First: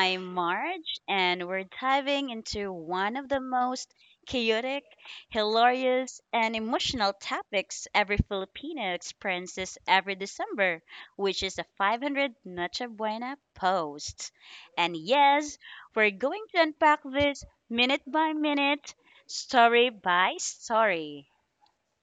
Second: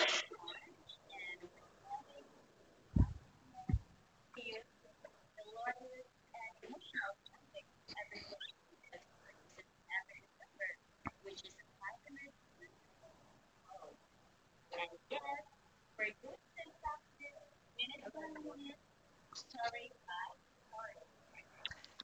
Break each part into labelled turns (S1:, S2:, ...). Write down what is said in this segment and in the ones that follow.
S1: I'm Marge, and we're diving into one of the most chaotic, hilarious, and emotional topics every Filipino experiences every December, which is the 500 Noche Buena post. And yes, we're going to unpack this minute by minute, story by story.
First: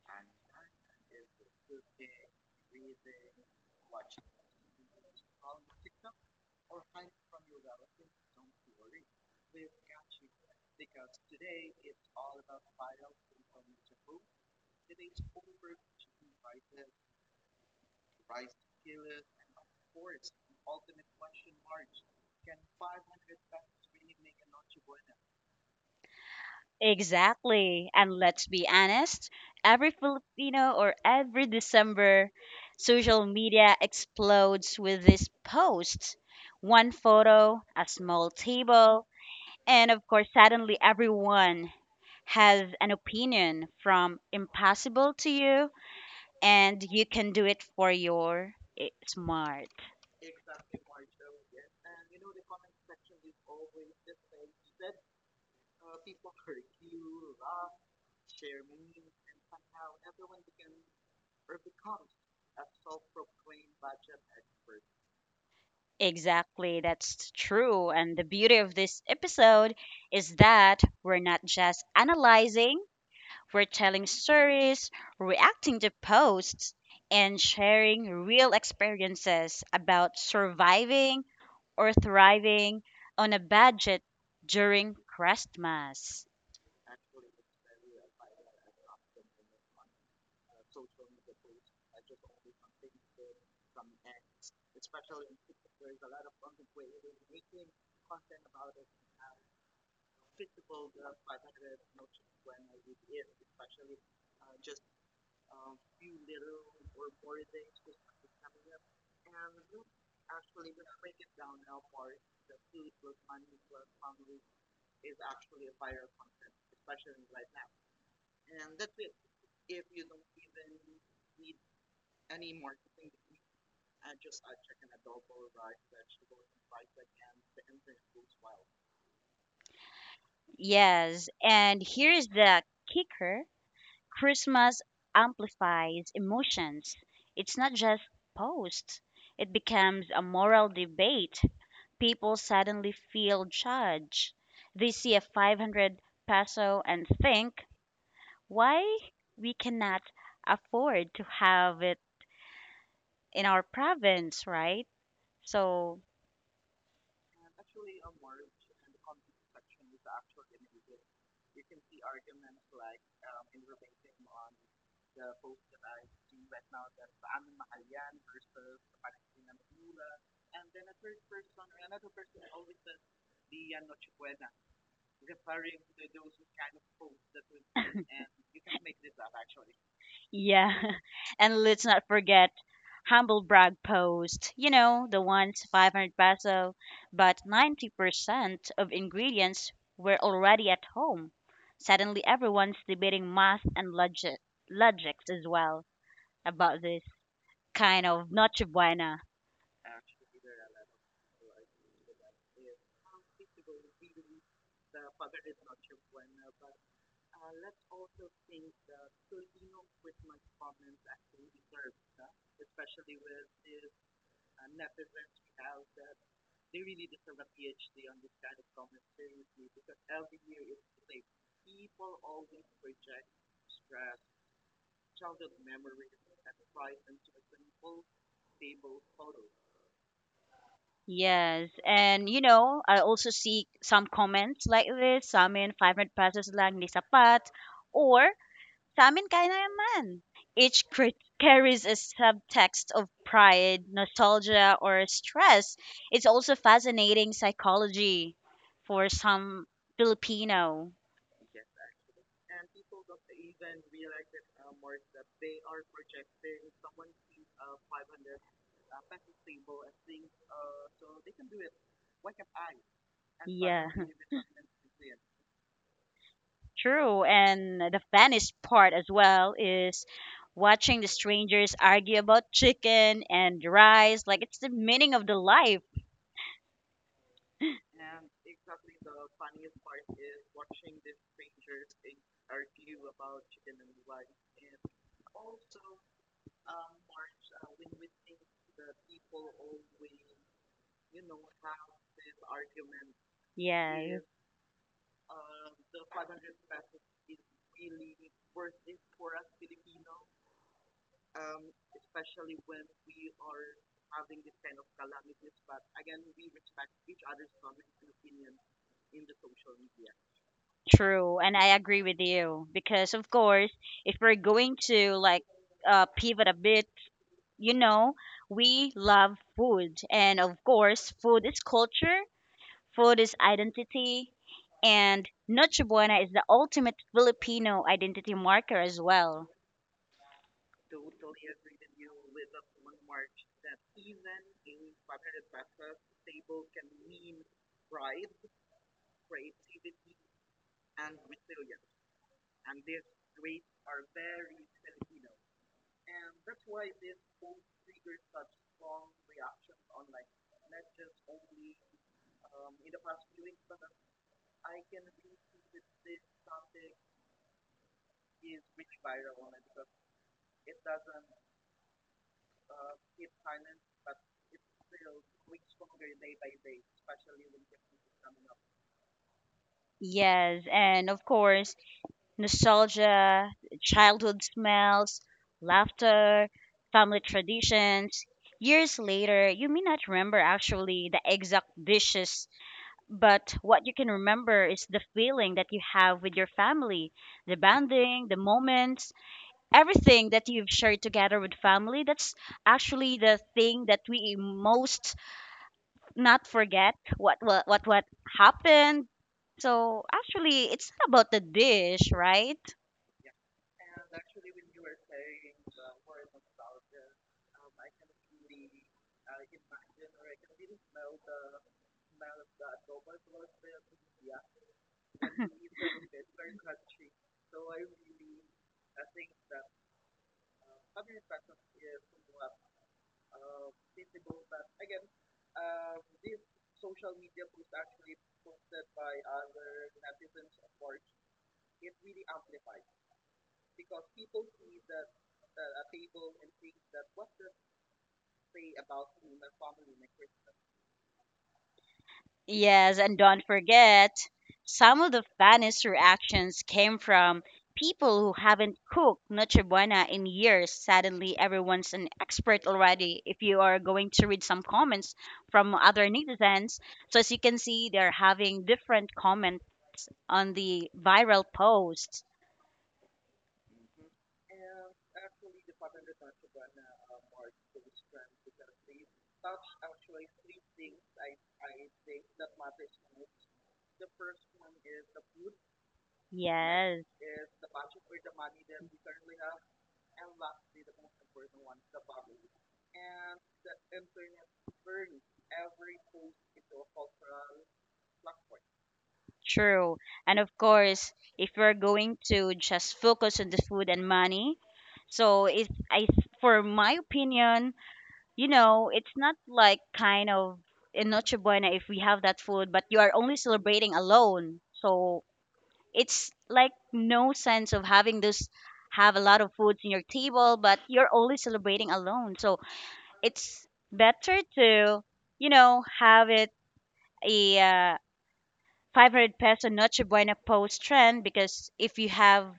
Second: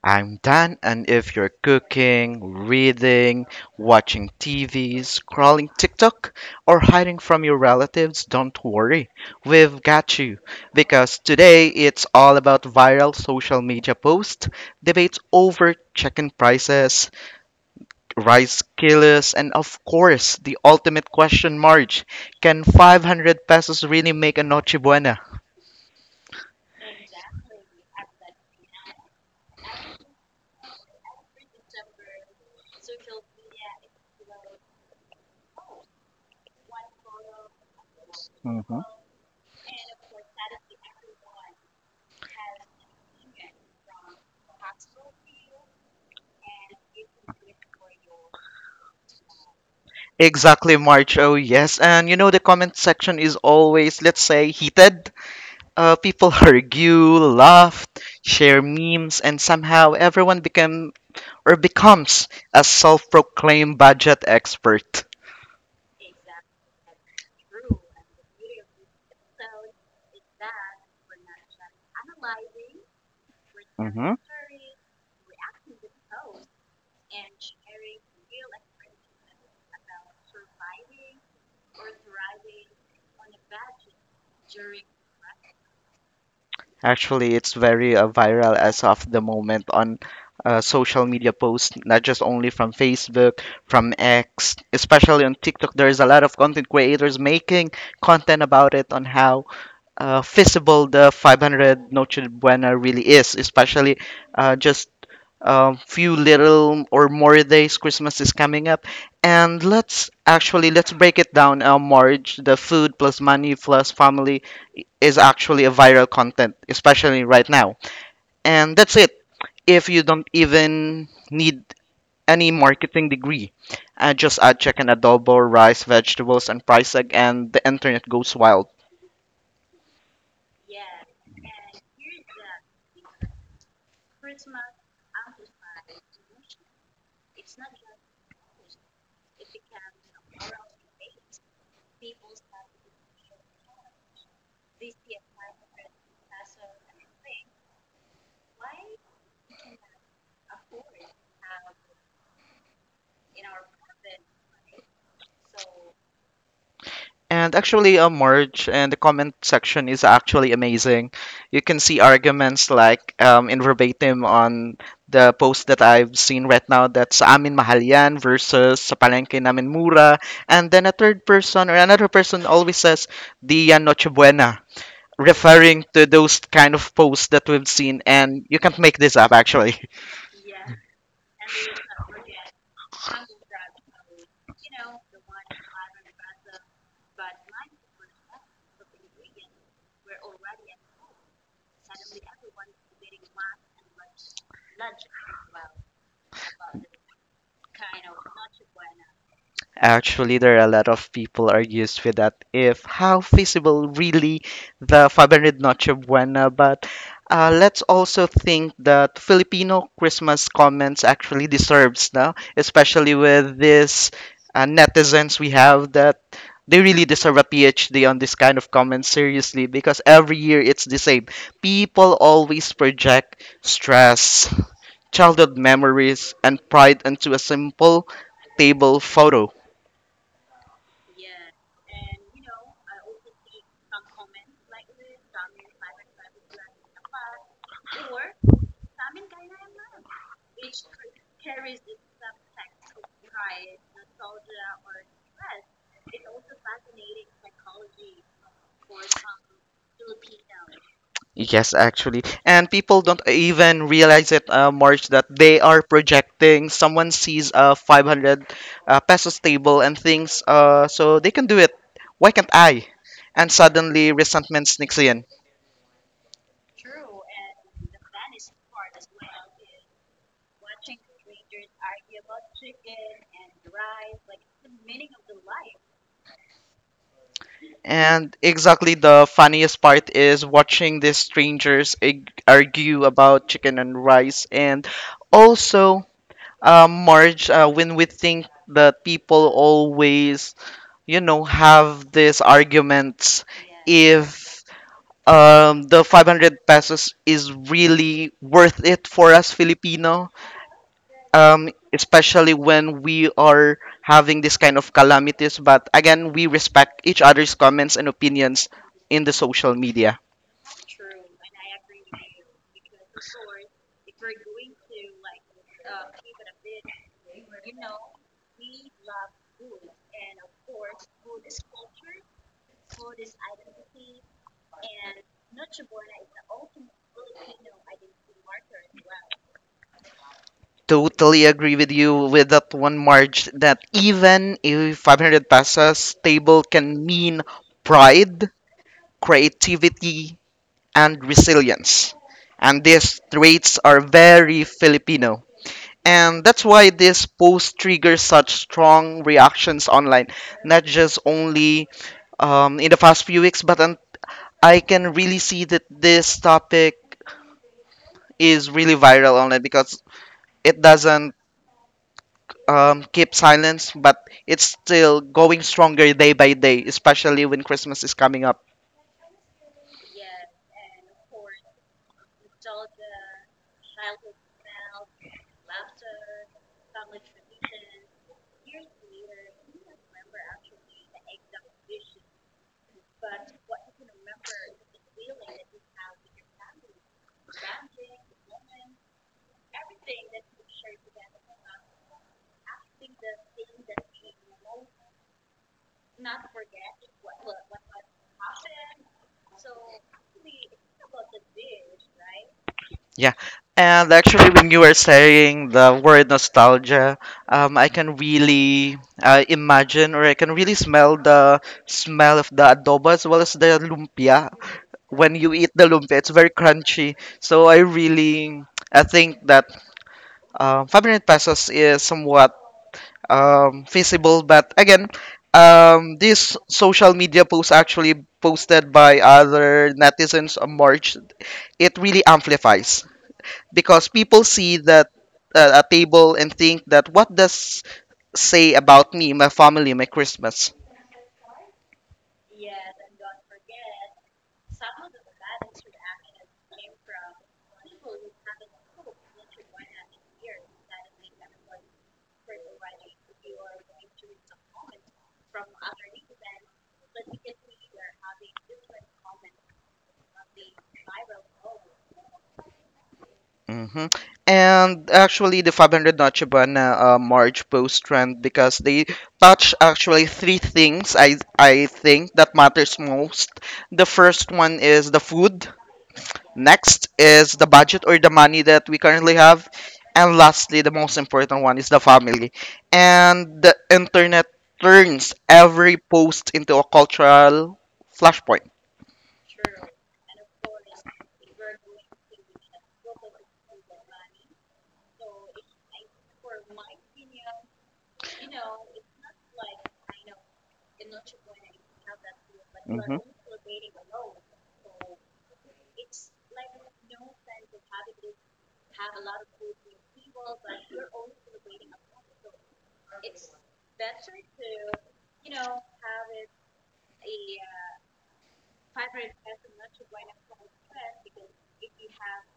S2: I'm Dan, and if you're cooking, reading, watching TV, scrolling TikTok, or hiding from your relatives, don't worry. We've got you. Because today it's all about viral social media posts, debates over chicken prices, rice kilos, and of course, the ultimate question, Marge. Can 500 pesos really make a noche buena?
S1: Exactly. And let's be honest, every Filipino or every December, social media explodes with these posts. One photo, a small
S2: Mm-hmm.
S1: table, and of course, suddenly everyone has an opinion from impossible to you and you can do it for your smart.
S2: Exactly, March. Oh, yes. And you know, the comment section is always, let's say, heated. People argue, laugh, share memes, and somehow everyone became or becomes a self-proclaimed budget expert.
S1: Exactly, that's true. And the beauty of this episode is that we're not just analyzing. We're telling
S2: Hmm
S1: stories, reacting to posts, and sharing real experiences about surviving or thriving on a budget during Christmas.
S2: Actually, it's very viral as of the moment on social media posts, not just only from Facebook, from X, especially on TikTok. There is a lot of content creators making content about it on how feasible the 500 Noche Buena really is, especially just a few little or more days Christmas is coming up. And let's actually let's break it down. Marriage, the food plus money plus family is actually a viral content, especially right now. And that's it. If you don't even need any marketing degree, just add chicken adobo, rice, vegetables, and price tag, and the internet goes wild.
S1: Yes, and here's the kicker. Christmas amplifies emotions. It's not just posts, it becomes a moral debate. People suddenly feel judged. They see a 500 peso and think, why we cannot afford to have it in our province, right? So,
S2: And actually, Marge, and the comment section is actually amazing. You can see arguments like in verbatim on the post that I've seen right now, that's sa amin mahal yan versus sa palengke namin mura. And then a third person or another person always says, di yan noche buena, referring to those kind of posts that we've seen. And you can't make this up, actually.
S1: yeah. And let's not forget humble brag post, the ones 500 peso, but 90% of ingredients were already at home. Suddenly everyone's debating math and logic logics as well about this kind of noche buena.
S2: Actually, there are a lot of people argues with that if how feasible really the 500 Noche Buena, but let's also think that Filipino Christmas comments actually deserves now, especially with this netizens we have that they really deserve a PhD on this kind of comments seriously, because every year it's the same. People always project stress, childhood memories, and pride into a simple table photo.
S1: Yes, and I also see some comments like this, sa amin 500 pesos lang di sapat, or sa amin kaya na yaman. Each crit carries a subtext of pride, nostalgia, or stress. It's also fascinating psychology for some Filipino.
S2: Yes, actually. And people don't even realize it, March, that they are projecting. Someone sees a 500 pesos table and thinks, so they can do it. Why can't I? And
S1: Yeah.
S2: suddenly resentment sneaks in.
S1: True, and the funniest part as well is watching the strangers argue about chicken and rice. Like it's the meaning of the life.
S2: And exactly the funniest part is watching these strangers argue about chicken and rice. And also, Marge, when we think that people always, you know, have these arguments
S1: Yeah, yeah.
S2: if the 500 pesos is really worth it for us Filipino, especially when we are having this kind of calamities. But again, we respect each other's comments and opinions in the social media.
S1: True, and I agree with you because of course, if we're going to like pivot a bit, you know, we love food, and of course, food is culture, food is identity, and Noche Buena is the ultimate Filipino identity marker as well.
S2: Totally agree with you with that one, Marge, that even a 500 pesos table can mean pride, creativity, and resilience. And these traits are very Filipino. And that's why this post triggers such strong reactions online, not just only in the past few weeks, but I can really see that this topic is really viral online because it doesn't keep silence, but it's still going stronger day by day, especially when Christmas is coming up.
S1: Yes, and of course, nostalgia, childhood smells, laughter, family traditions. Years later, you may not remember actually the exact dishes, but what you can remember is the feeling that you have with your family, the bonding, the moments, everything that you've shared together with family. That's actually the thing that we most not forget what happened. So actually, it's not about the dish, right?
S2: Yeah, and actually, when you were saying the word nostalgia, I can really imagine or I can really smell the smell of the adobo as well as the lumpia. When you eat the lumpia, it's very crunchy. I think that 500 pesos is somewhat feasible. But again, this social media post actually posted by other netizens on March, it really amplifies because people see that a table and think that what does say about me, my family, my Christmas.
S1: Yes, and don't forget, some of the funniest reactions came from people who haven't cooked Noche Buena in years. Suddenly, everyone's an expert already. If you are going to read some comments from other netizens, so as you can see, they're having different comments on the viral posts.
S2: Hmm And actually, the 500 Noche Buena March post trend because they touch actually three things I think that matters most. The first one is the food.
S1: Yes.
S2: Next is the budget or the money that we currently have. And lastly, the most important one is the family. And the internet turns every post into a cultural flashpoint.
S1: True. And of course, if you're going to just focus on the food and money, so it's I for my opinion, it's not like kind of in Noche Buena if we have that food, but you are
S2: Mhm.
S1: only celebrating alone. So it's like no sense of having this have a lot of foods in your table, but you're only celebrating alone. So it's better to, have it a 500 peso Noche Buena post trend because if you have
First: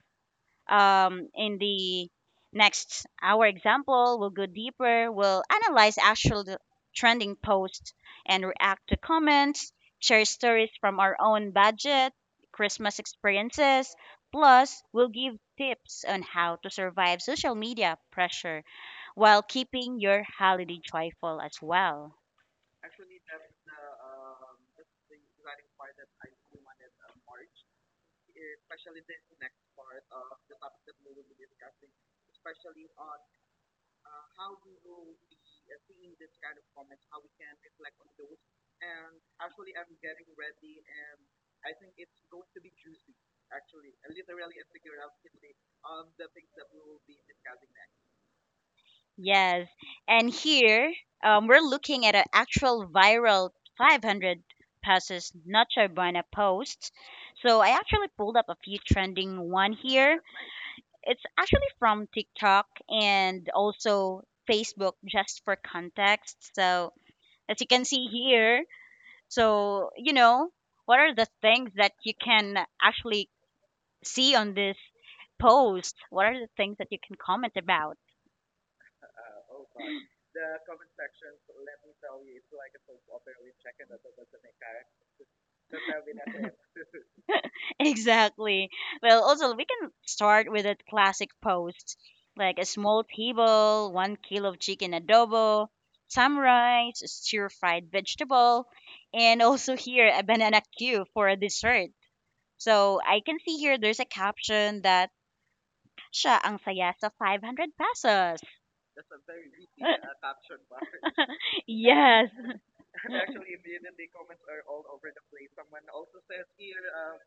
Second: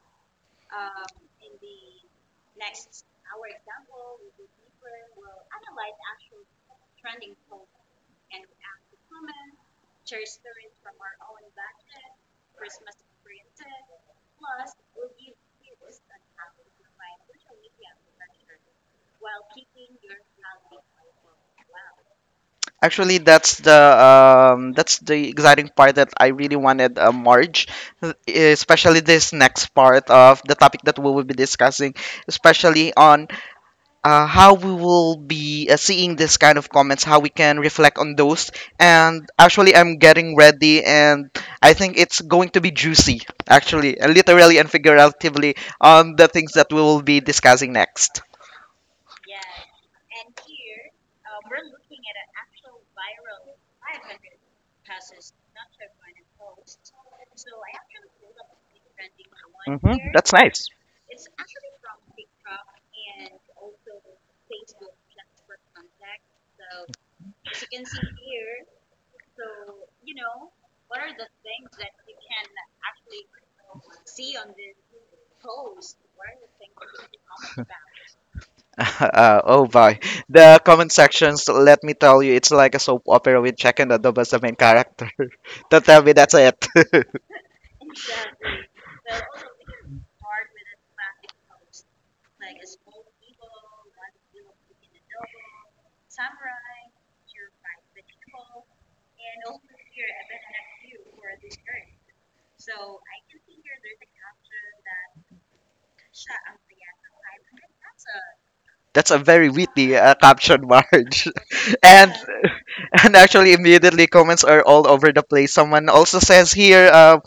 S1: in the next hour example, we'll go deeper, we'll analyze actual the trending posts and react to comments, share stories from our own budget, Christmas experiences, plus we'll give tips on how to survive social media pressure while keeping your holiday joyful as well.
S2: Actually, that's the exciting part that I really wanted, Marge, especially this next part of the topic that we will be discussing, especially on how we will be seeing this kind of comments, how we can reflect on those. And actually, I'm getting ready, and I think it's going to be juicy, actually, literally and figuratively, on the things that we will be discussing next.
S1: Yes. And here, we're looking at an actual viral 500 passes Nacho Buena post. So I actually pulled up a few trending one
S2: Hmm
S1: here.
S2: That's nice.
S1: It's actually from TikTok and also Facebook just for context. So as you can see here, so what are the things that you can actually see on this post? What are the things that you can comment about?
S2: Oh boy, the comment sections. Let me tell you, it's like a soap opera with Jack and Adobe as the main character. Don't tell me that's it.
S1: Exactly. Well, also, we can start with a classic post like a small table, 1 kilo of chicken adobo, some rice, a stir fried vegetable, and also here a banana cue for a dessert. So I can see here there's a caption that siya ang saya sa 500 pesos.
S2: That's a very witty caption, Marge. and
S1: Yes.
S2: and actually, immediately comments are all over the place. Someone also says here, uh,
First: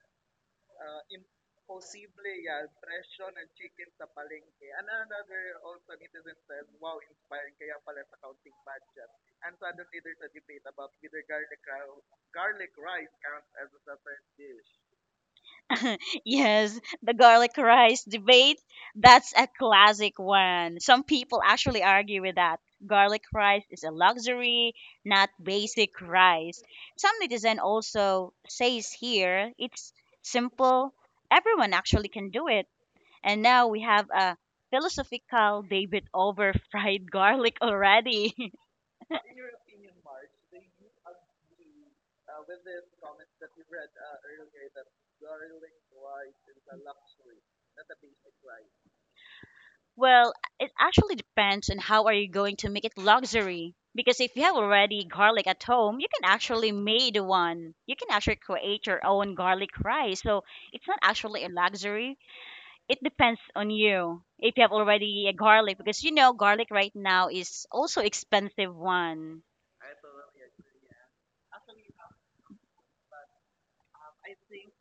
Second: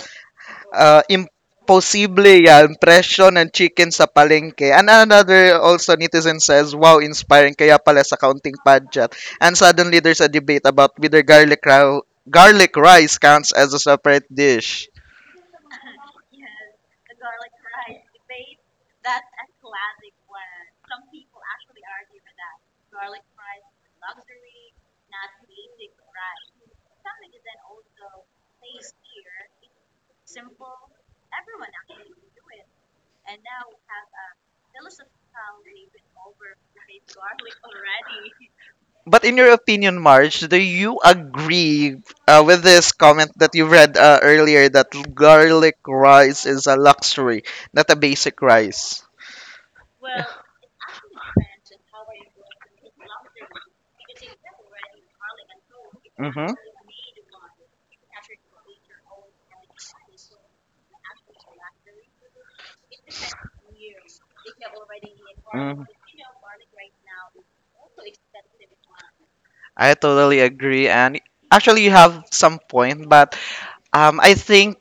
S2: uh, imposible yan, presyo ng chicken sa palengke. And another also netizen says, wow, inspiring, kaya pala sa counting pageant. And suddenly, there's a debate about whether garlic rice counts as a separate dish.
S1: Yes, the garlic rice debate. That's a classic one. Some people actually argue with that. Garlic rice is a luxury, not basic rice. Some netizen also says here it's simple. Everyone actually can do it. And now we have a philosophical debate over fried garlic already.
S2: But in your opinion, Marge, do you agree with this comment that you read earlier, that garlic rice is a luxury, not a basic rice?
S1: Well, it actually depends on how are you going to make it luxury. Because if you have already garlic at home, you can
S2: Mm-hmm.
S1: actually made one. You can actually create your own garlic rice. So it's not actually a luxury. It depends on you if you have already a garlic
S2: Mm.
S1: because you know garlic right now is also expensive one.
S2: I totally agree, and actually, you have some point, but I think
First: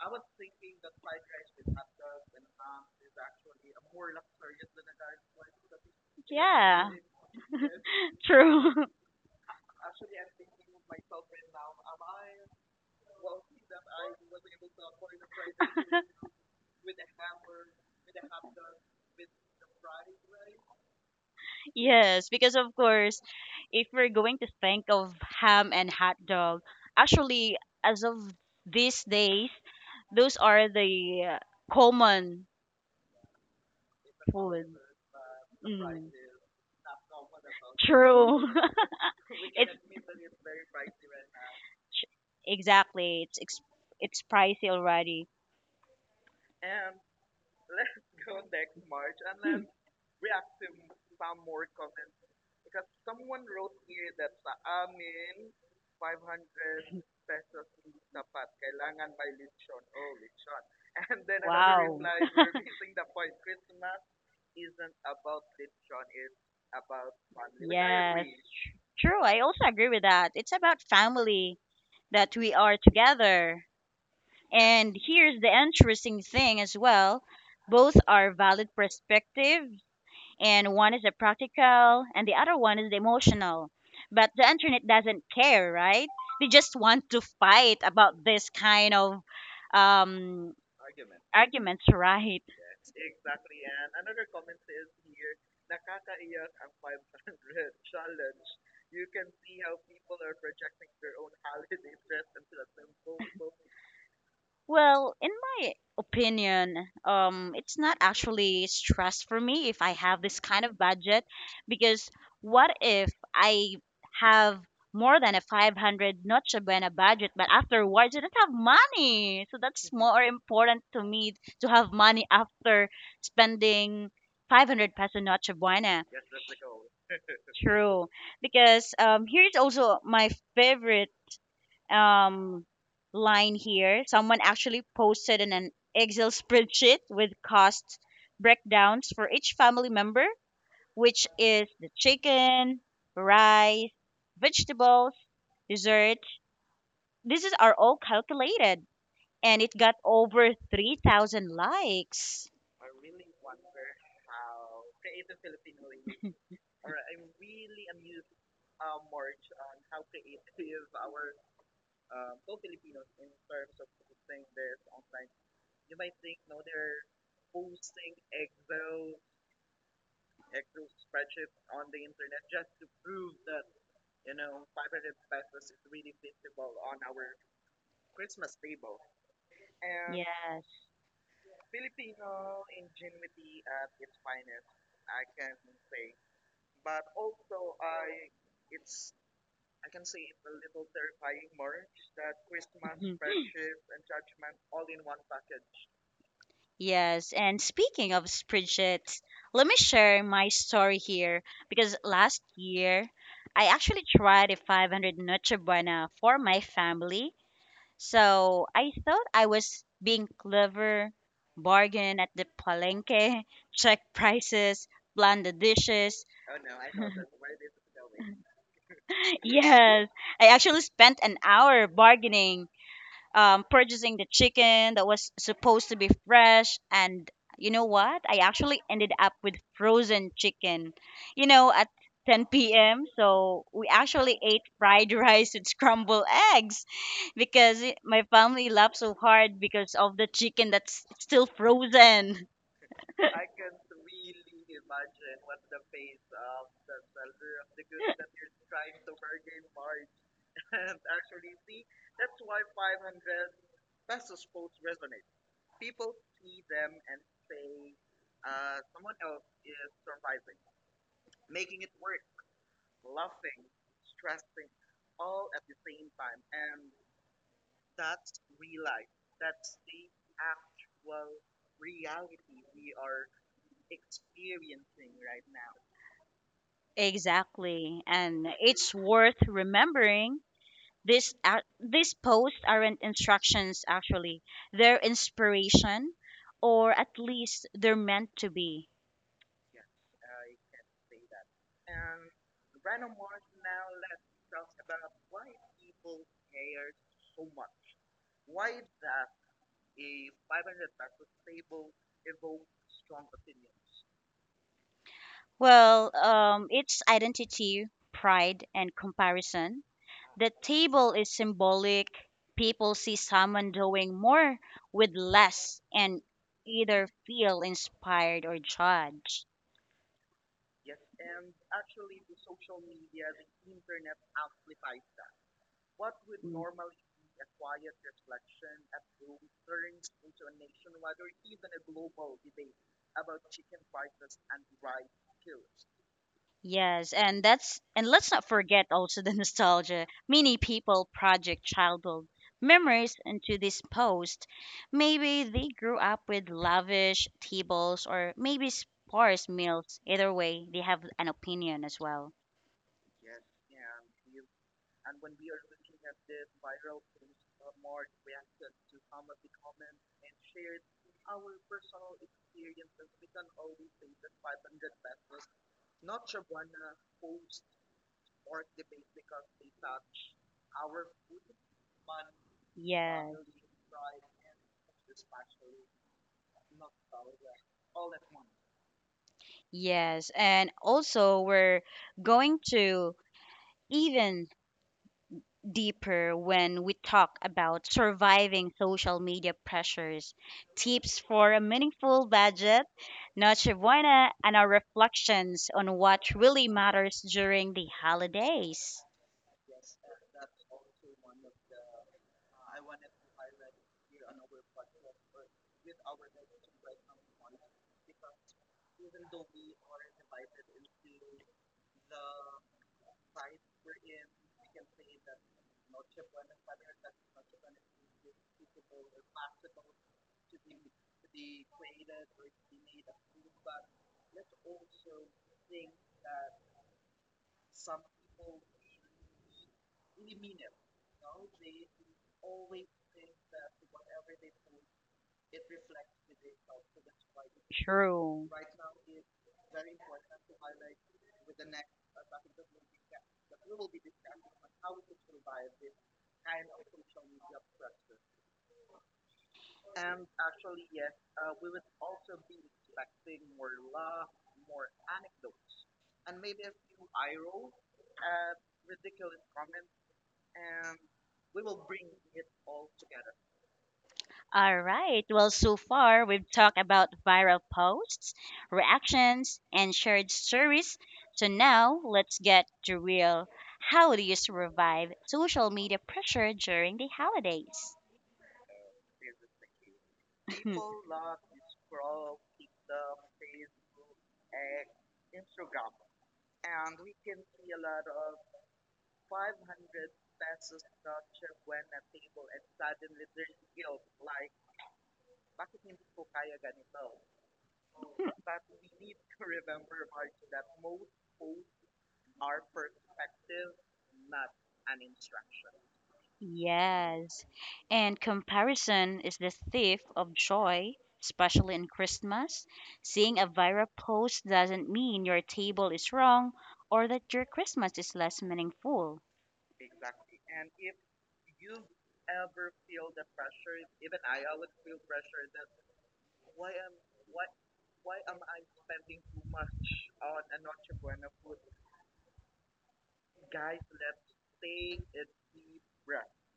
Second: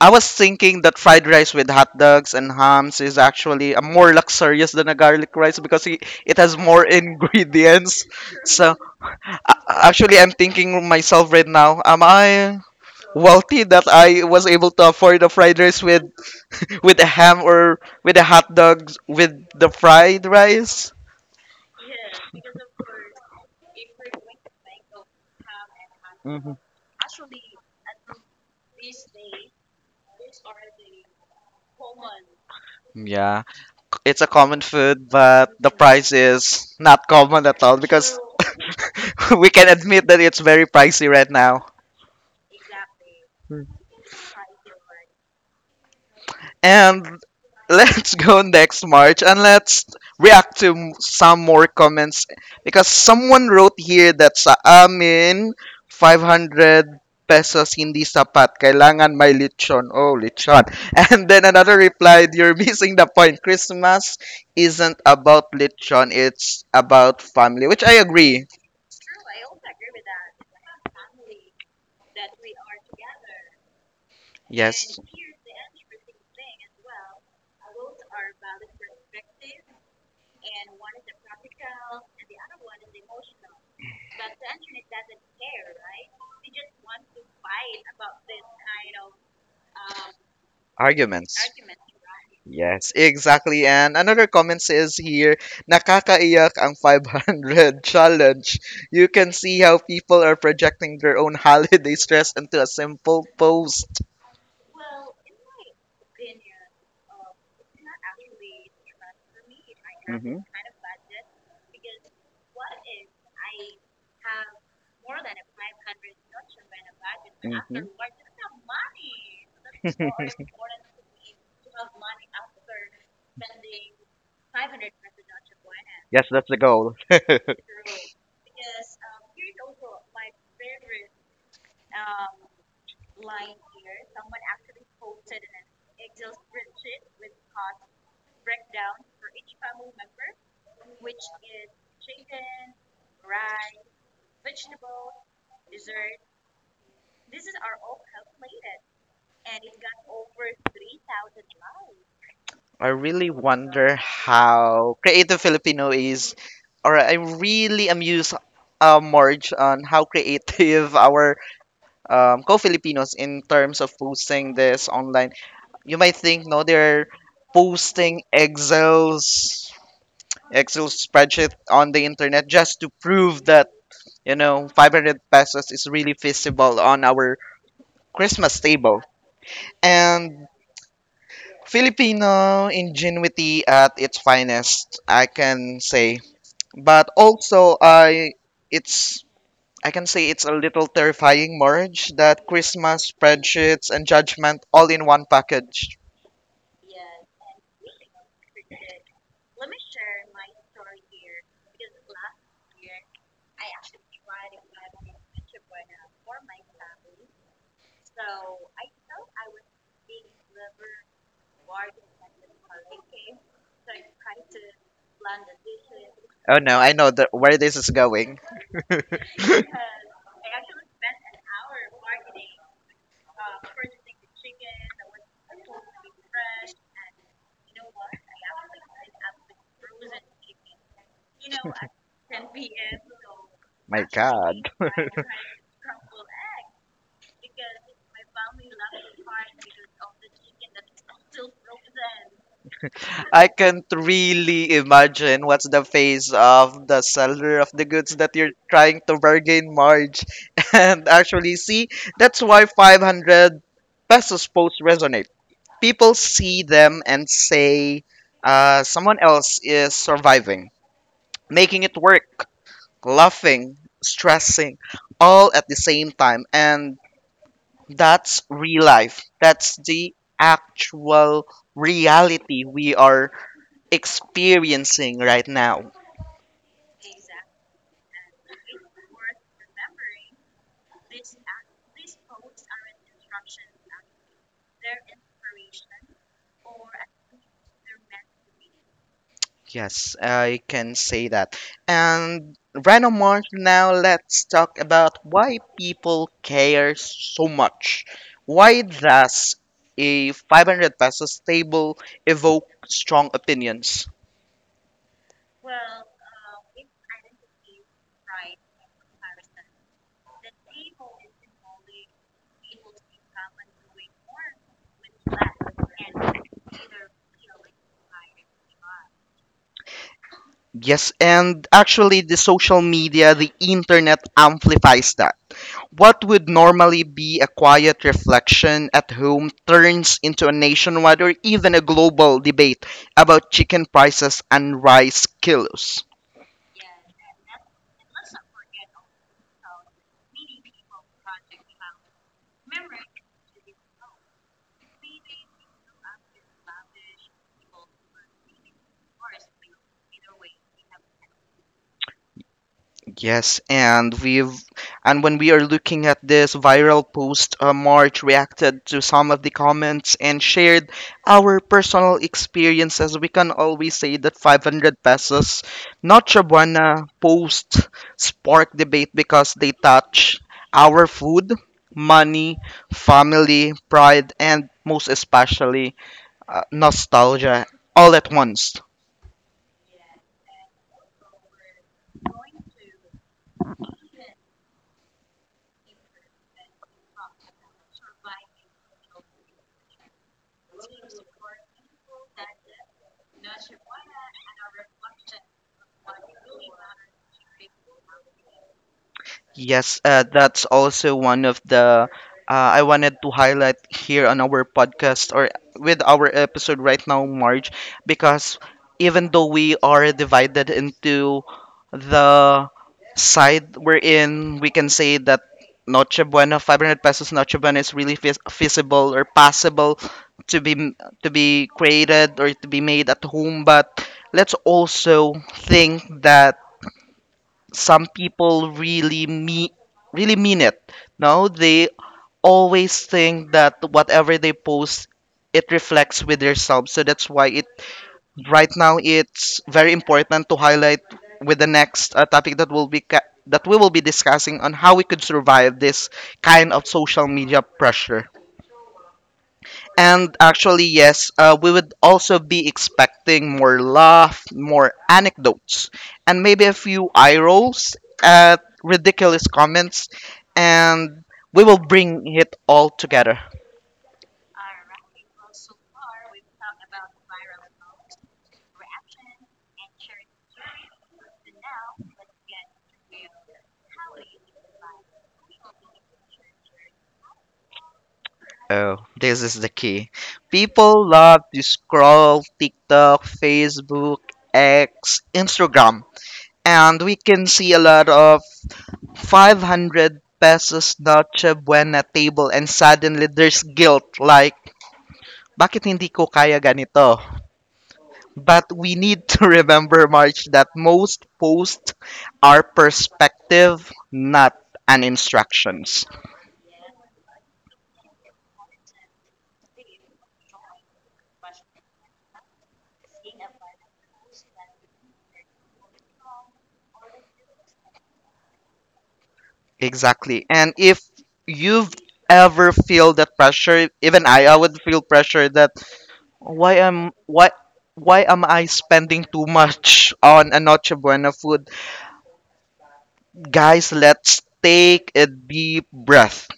S2: I was thinking that fried rice with hot dogs and hams is actually a more luxurious than a garlic rice because it has more
S1: Yeah.
S2: ingredients.
S1: True.
S2: So actually, I'm thinking myself right now, am I wealthy that I was able to afford a fried rice with a ham or with a hot dog with the fried rice?
S1: Yes, because of course, if we're going to think of ham and hot
S2: Mm.
S1: dog, actually, as of these days, those are the common
S2: Yeah, it's a common
S1: food.
S2: food, but the price
S1: Mm.
S2: is not common at all because
S1: True.
S2: we can
S1: it's
S2: admit that it's very pricey right now.
S1: ch- exactly. It's pricey already.
S2: And let's go next, March, and let's react to some more comments, because someone wrote here that sa amin 500 pesos hindi sapat kailangan may lechon oh lechon and then another
S1: Wow.
S2: replied, you're missing the point, Christmas isn't about lechon, it's about family, which I
S1: Yes.
S2: agree.
S1: True. I also agree with that. It's about family that we are together. And
S2: Yes,
S1: here's the interesting thing as well. Both are valid perspective and one is the practical and the other one is the emotional, but the internet doesn't care, right? They just want to fight about this kind of um
S2: arguments.
S1: arguments. Right.
S2: Yes, exactly. And another comment says here, nakakaiyak ang 500 challenge. You can see how people are projecting their own holiday stress into a simple post.
S1: Well, in my opinion, it's not actually stress for me if I have
S2: Mm-hmm.
S1: this kind of budget because what if I have more than a 500 Noche Buena budget, but
S2: Mm-hmm.
S1: afterwards I don't have money. So that's more important to me to have money after spending 500 peso Noche Buena.
S2: Yes, that's the goal.
S1: True. Because here's also my favorite um, line here. Someone actually posted in an Excel spreadsheet with cost breakdowns for each family member, which is the chicken, rice, vegetables, dessert. These are all calculated, and it got over 3,000 likes.
S2: I really wonder how creative Filipino is, or I really amuse, Marge, on how creative our co-Filipinos in terms of posting this online. You might think, no, they're posting Excel spreadsheet on the internet just to prove that you know 500 pesos is really feasible on our Christmas table. And
S1: Yes.
S2: Filipino ingenuity at its finest, I can say. But also, it's I can say it's a little terrifying, merge, that Christmas, spreadsheets, and judgment all in one package.
S1: Yes, and speaking of spreadsheets, let me share my story here because last year I actually tried a 500 Noche Buena for my family. So I thought I was being clever, bargain at the palenque, check prices, plan the dishes.
S2: Oh no, I know the, where this is going.
S1: Yes, I actually spent an hour bargaining, purchasing the chicken that was supposed to be fresh. And you know what? I actually ended up with frozen chicken, you know, at 10 p.m. So we
S2: My
S1: actually ate
S2: god.
S1: fried rice with scrambled eggs because my family laughed so hard because of the chicken that's still frozen.
S2: I can't really imagine what's the face of the seller of the goods that you're trying to bargain, merge and actually see. That's why 500 pesos posts resonate. People see them and say, someone else is surviving, making it work, laughing, stressing, all at the same time. And that's real life. That's the actual reality we are experiencing right now.
S1: Exactly. And it's worth remembering. This ac These posts aren't instructions actually. They're inspiration or at least they're meant to be.
S2: Yes, I can say that. And right on now, let's talk about why people care so much. Why does a 500 pesos table evoke strong opinions?
S1: Well, it's identity, pride, and comparison. The table is symbolic. People see someone doing more with less and either feel inspired or judged.
S2: Yes, and actually, the social media, the internet amplifies that. What would normally be a quiet reflection at home turns into a nationwide or even a global debate about chicken prices and rice kilos.
S1: Yes, and that's and let's not forget also the nostalgia. Many people project childhood memories into this post. Maybe they grew up with lavish tables or maybe sparse meals. Either way, they have an opinion as well.
S2: Yes, and when we are looking at this viral post, March reacted to some of the comments and shared our personal experiences. We can always say that 500 pesos Noche Buena post sparked debate because they touch our food, money,
S1: Yes.
S2: family, pride, and most especially nostalgia all at once.
S1: Yes, and also we're going to even deeper when we talk about surviving social media pressures, tips for a meaningful budget, Noche Buena, and our reflections on what really matters during the holidays.
S2: Yes, that's also one of the I wanted to highlight here on our podcast or with our episode right now, Marge, because even though we are divided into the side we're in, we can say that Noche Buena, 500 pesos Noche Buena is really feasible or possible to be m- to be created or to be made at home. But let's also think that some people really mean it. No, they always think that whatever they post, it reflects with themselves. So that's why it
S1: True.
S2: right now it's very important to highlight with the next topic that will be that we will be discussing on how we could survive this kind of social media pressure. And actually, yes, we would also be expecting more laugh, more anecdotes, and maybe a few eye rolls at ridiculous comments, and we will bring it all together.
S1: All right. Well, so far we've talked about viral posts, reactions, and shared stories. So now let's get to real. How do you survive social media pressure during the holidays?
S2: Oh, this is the key. People love to scroll TikTok, Facebook, X, Instagram, and we can see a lot of 500 pesos noche buena table, and suddenly there's guilt like, bakit hindi ko kaya ganito? But we need to remember, March, that most posts are perspective, not an instructions.
S1: Yes. And comparison is the thief of joy, especially in Christmas. Seeing a viral post doesn't mean your table is wrong or that your Christmas is less meaningful.
S2: Exactly. And if you've ever feel that pressure, even I would feel pressure that why am why why am I spending too much on a Noche Buena food? Guys, let's take a deep breath.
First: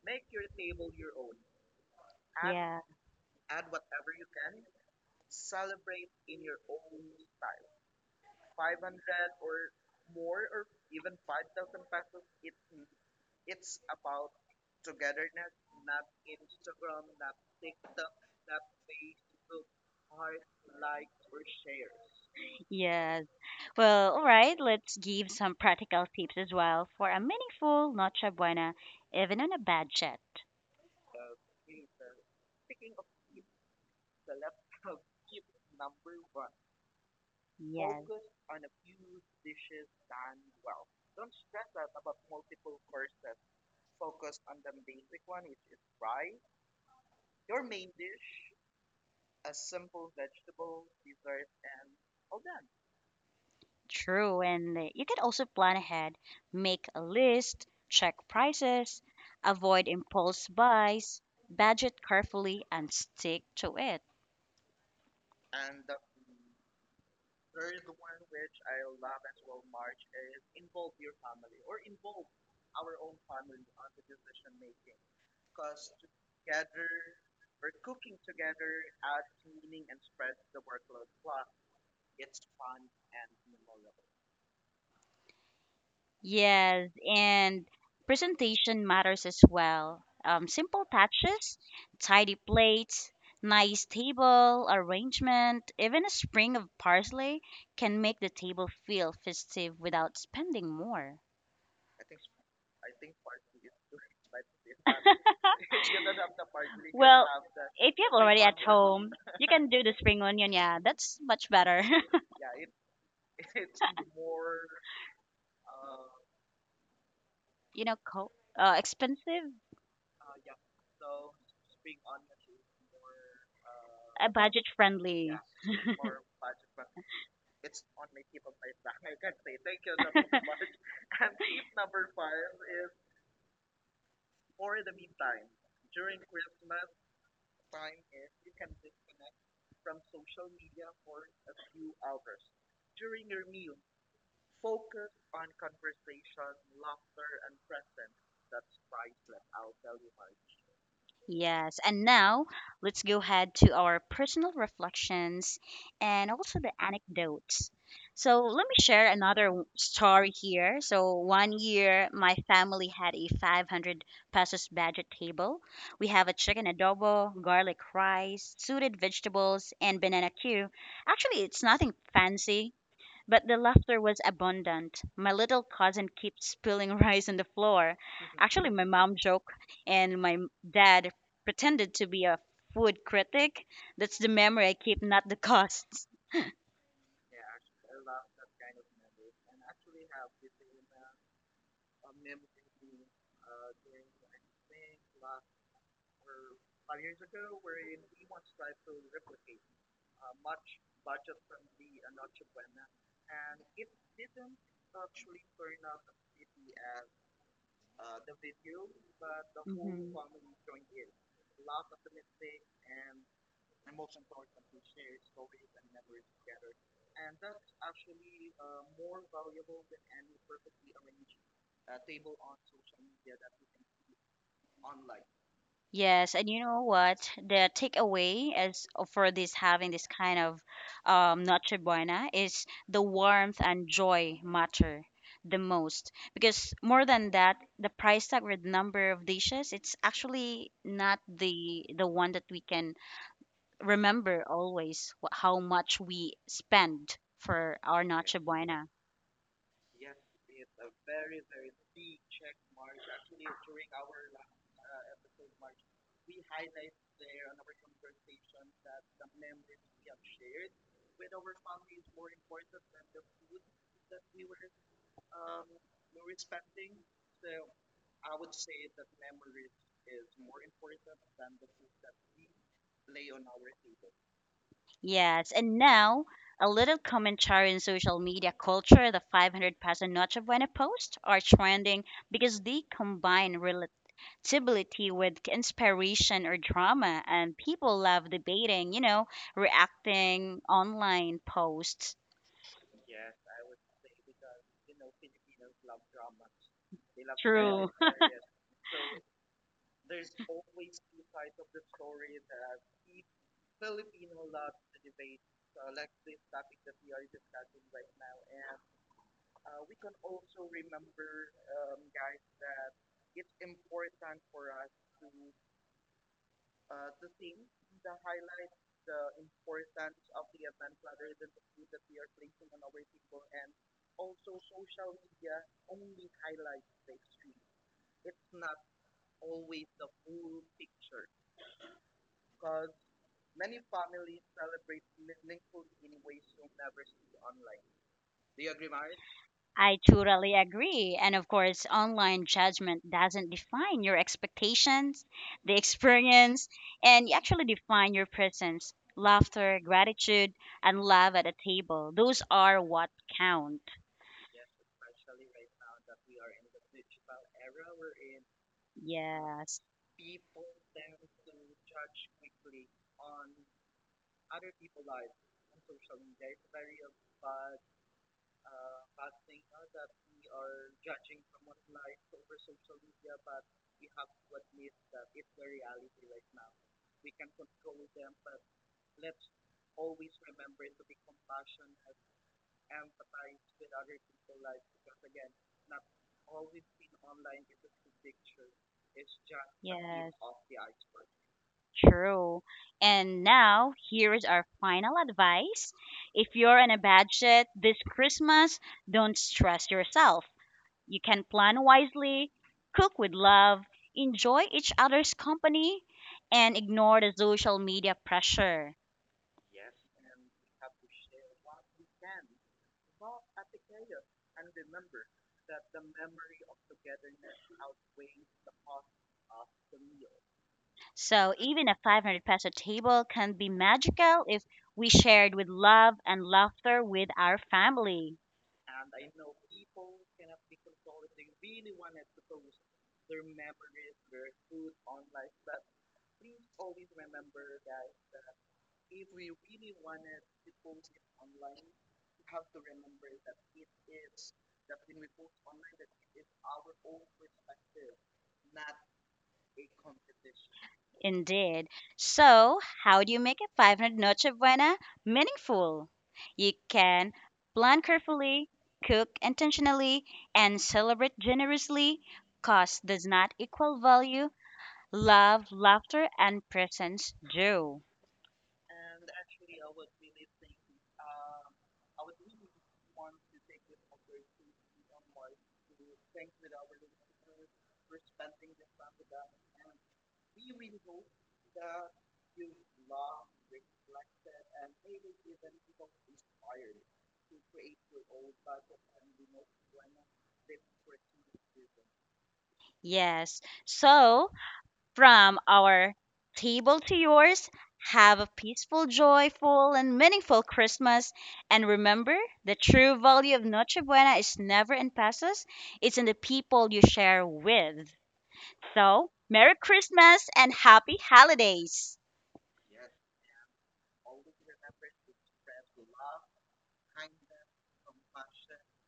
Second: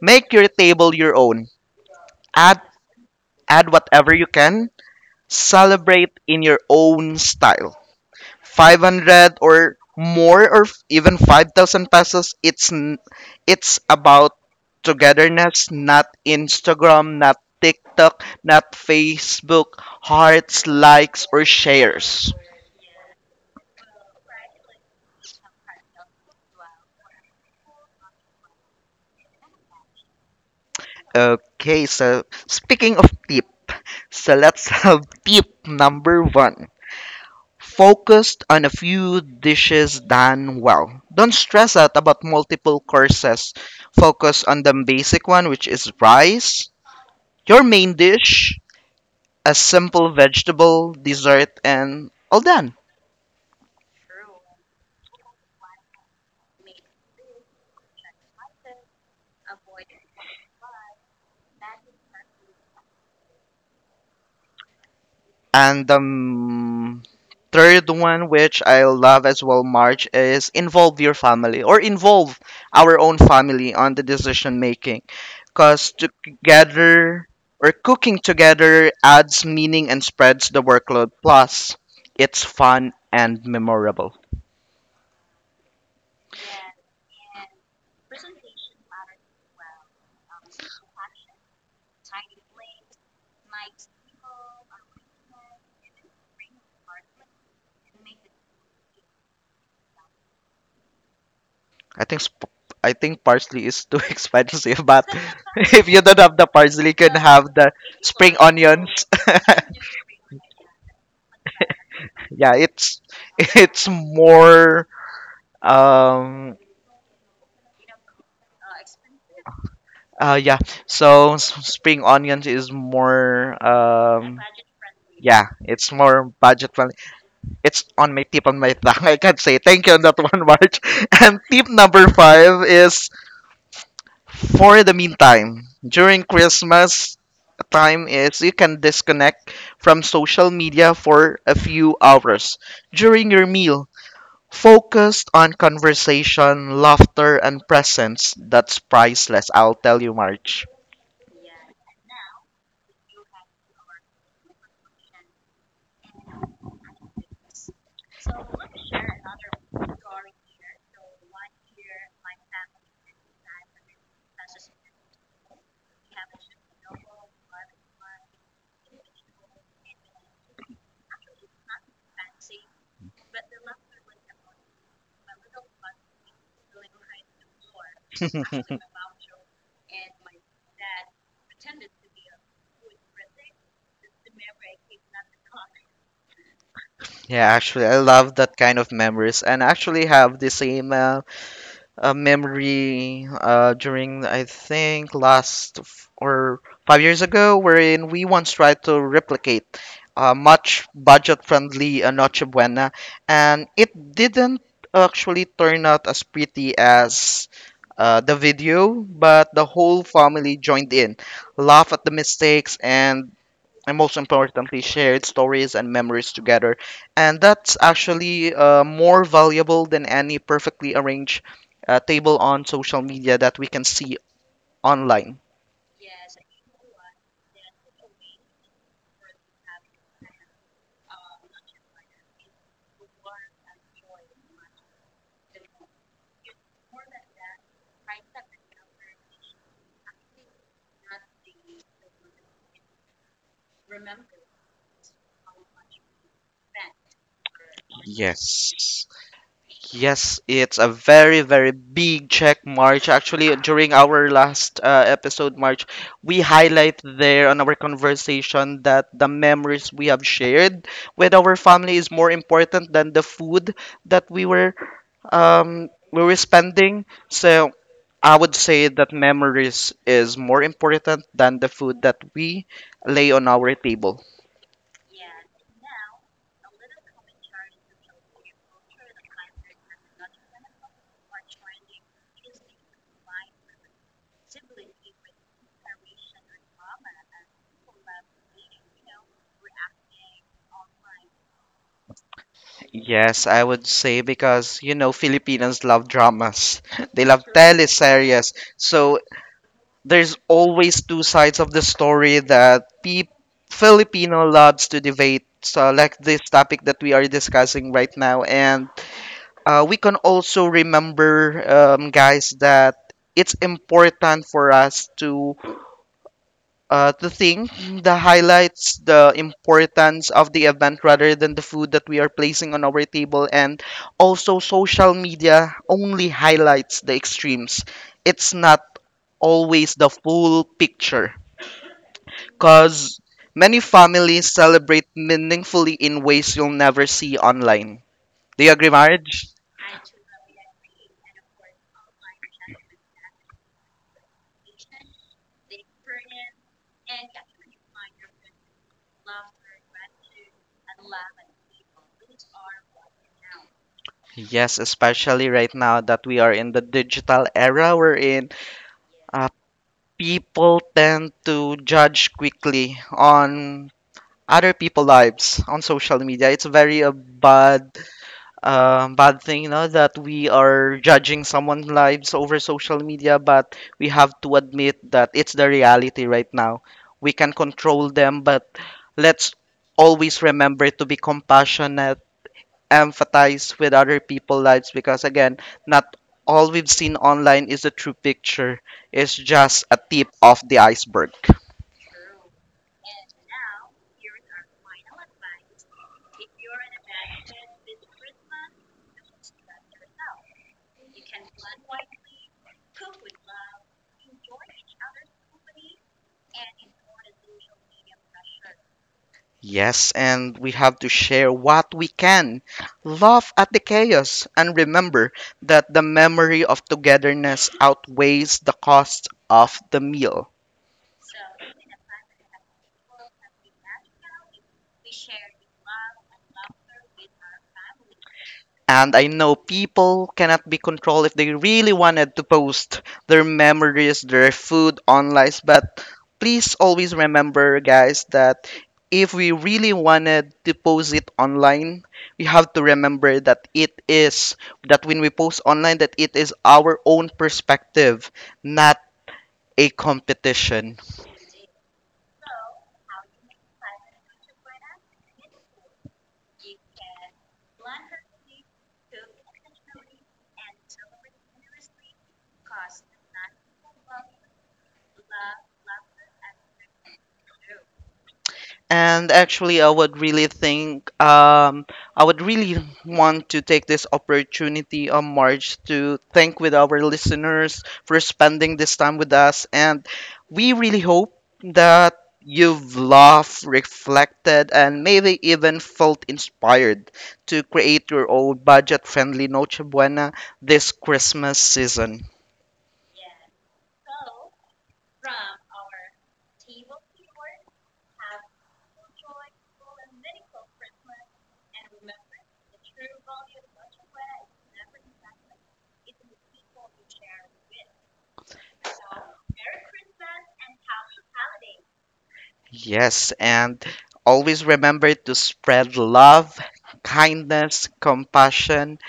S2: Make your table your own.
S1: Not
S2: Add
S1: Yeah,
S2: add whatever you can. Celebrate in your own style. 500 or more or even 5,000 pesos, it's about togetherness, not Instagram, not TikTok, not Facebook hearts, likes, or shares.
S1: yes. Well, all right, let's give some practical tips as well for a meaningful Noche Buena, even on a budget. So
S2: Okay, so speaking of tip, so let's have tip number 1.
S1: Yes.
S2: Focused on a few dishes done well. Don't stress out about multiple courses. Focus on the basic one, which is rice, your main dish, a simple vegetable, dessert, and all done.
S1: True, and you can also plan ahead, make a list, check prices, avoid impulse buys, budget carefully, and stick to it.
S2: And Third one, which I love as well, March, is involve your family or involve our own family on the decision making. Because together or cooking together adds meaning and spreads the workload. Plus, it's fun and memorable.
S1: Yes, and presentation matters as well. Simple touches, tidy plates, nice table arrangement, even a sprig of parsley can make the table feel festive without spending more.
S2: I think sp- I think parsley is too expensive, but if you don't have the parsley, you can
S1: Well,
S2: have the
S1: if you have
S2: spring
S1: already at
S2: onions.
S1: home, you can do the spring onion. Yeah, that's much better.
S2: Yeah, it's more um
S1: you know, co- expensive,
S2: Yeah. So spring onions is more um
S1: budget friendly.
S2: Yeah, it's more budget friendly. It's on my tip, on my tongue. I can't say thank you on that one, March. And tip number 5 is, for the meantime, during Christmas time is you can disconnect from social media for a few hours during your meal. Focused on conversation, laughter, and presence. That's priceless. I'll tell you, March.
S1: Yes, and now let's go ahead to our personal reflections and also the anecdotes. So, let me share another story here. So, one year my family had a 500 pesos budget table. We have a chicken adobo, garlic rice, suited vegetables, and banana queue. Actually, it's nothing fancy, but the laughter was abundant. My little cousin kept spilling rice on the floor. Actually, my mom joked, and my dad pretended to be a food critic. That's the memory I keep, not the costs.
S2: Yeah, actually, I love that kind of memories, and I actually have the same memory during I think last f- or 5 years ago, wherein we once tried to replicate a much budget-friendly Noche Buena, and it didn't actually turn out as pretty as the video, but the whole
S1: Mhm.
S2: family joined in, laugh at the mistakes, and most importantly shared stories and memories together, and that's actually more valuable than any perfectly arranged table on social media that we can see online.
S1: Yes, and you know what? The takeaway is for this having this kind of Noche Buena is the warmth and joy matter the most because more than that, the price tag or the number of dishes, it's actually not the one that we can remember always how much we spend for our Noche Buena.
S2: Yes. Yes, it's a very, very big check, March. Actually, during our last episode, March, we highlight there on our conversation that the memories we have shared with our family is more important than the food that we were spending. So I would say that memories is more important than the food that we lay on our table.
S1: Yes, and now a little commentary on social media culture. The 500 Paso Noche Buena post are trending because they combine relatability with inspiration or drama, and people love debating, reacting online posts.
S2: Yes, I would say because you know Filipinos love dramas. They love
S1: True.
S2: teleseries. So there's always two sides of the story that pe Filipino loves to debate. So like this topic that we are discussing right now, and we can also remember, guys, that it's important for us to think the highlights, the importance of the event rather than the food that we are placing on our table. And also, social media only highlights the extremes. It's not always the full picture, because many families celebrate meaningfully in ways you'll never see online. Do you agree, marge
S1: I totally agree. And of course, online judgment doesn't define your expectations, the experience, and you actually define your presence, laughter, gratitude, and love at a table. Those are what count.
S2: yes, especially right now that we are in the digital era we're in,
S1: Yes,
S2: people tend to judge quickly on other people's lives on social media. It's very a bad bad thing, you know, that we are judging someone's lives over social media, but we have to admit that it's the reality right now. We can control them, but let's always remember to be compassionate, empathize with other people's lives, because again, not all we've seen online is the true picture. It's just a tip
S1: yes,
S2: of the iceberg.
S1: true. And now, here is our final advice. If you're in a bad shit this Christmas, don't stress yourself. You can plan wisely, cook with love, enjoy each other's company, and ignore the social media pressure.
S2: Yes, and we have to share what we can. Laugh at the chaos and remember that the memory of togetherness outweighs the cost of the meal.
S1: So even a 500 peso table can be magical if we shared with love and laughter with our family.
S2: And I know people cannot be controlled if they really wanted to post their memories, their food online. But please always remember, guys, that if we really wanted to post it online, we have to remember that it is, that when we post online, that it is our own perspective, not a competition.
S1: Indeed. So, how do you make a 500 Noche Buena meaningful? You can plan carefully, cook intentionally, and celebrate generously. Cost does not equal value, love, laughter, and presence do.
S2: And actually, I would really think, I would really want to take this opportunity on March to thank with our listeners for spending this time with us. And we really hope that you've laughed, reflected, and maybe even felt inspired to create your own budget-friendly Noche Buena this Christmas season.
S1: Yes. So, from our table to yours, have a peaceful, joyful, and meaningful Christmas. And remember, the true value of Noche Buena is never in pesos, it's in the people you share with. So, Merry Christmas and Happy Holidays!
S2: Yes, and always remember to spread love, kindness, compassion,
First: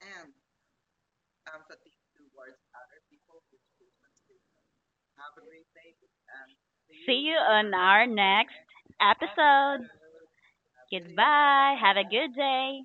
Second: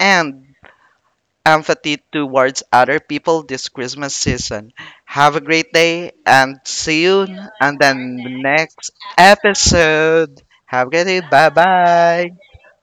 S2: and empathy towards other people this Christmas season. Have a great day and see
S1: See
S2: you
S1: you on
S2: on the
S1: our next
S2: next
S1: episode.
S2: episode. Have a great day. Bye
S1: Goodbye. Have a
S2: bye.
S1: good day.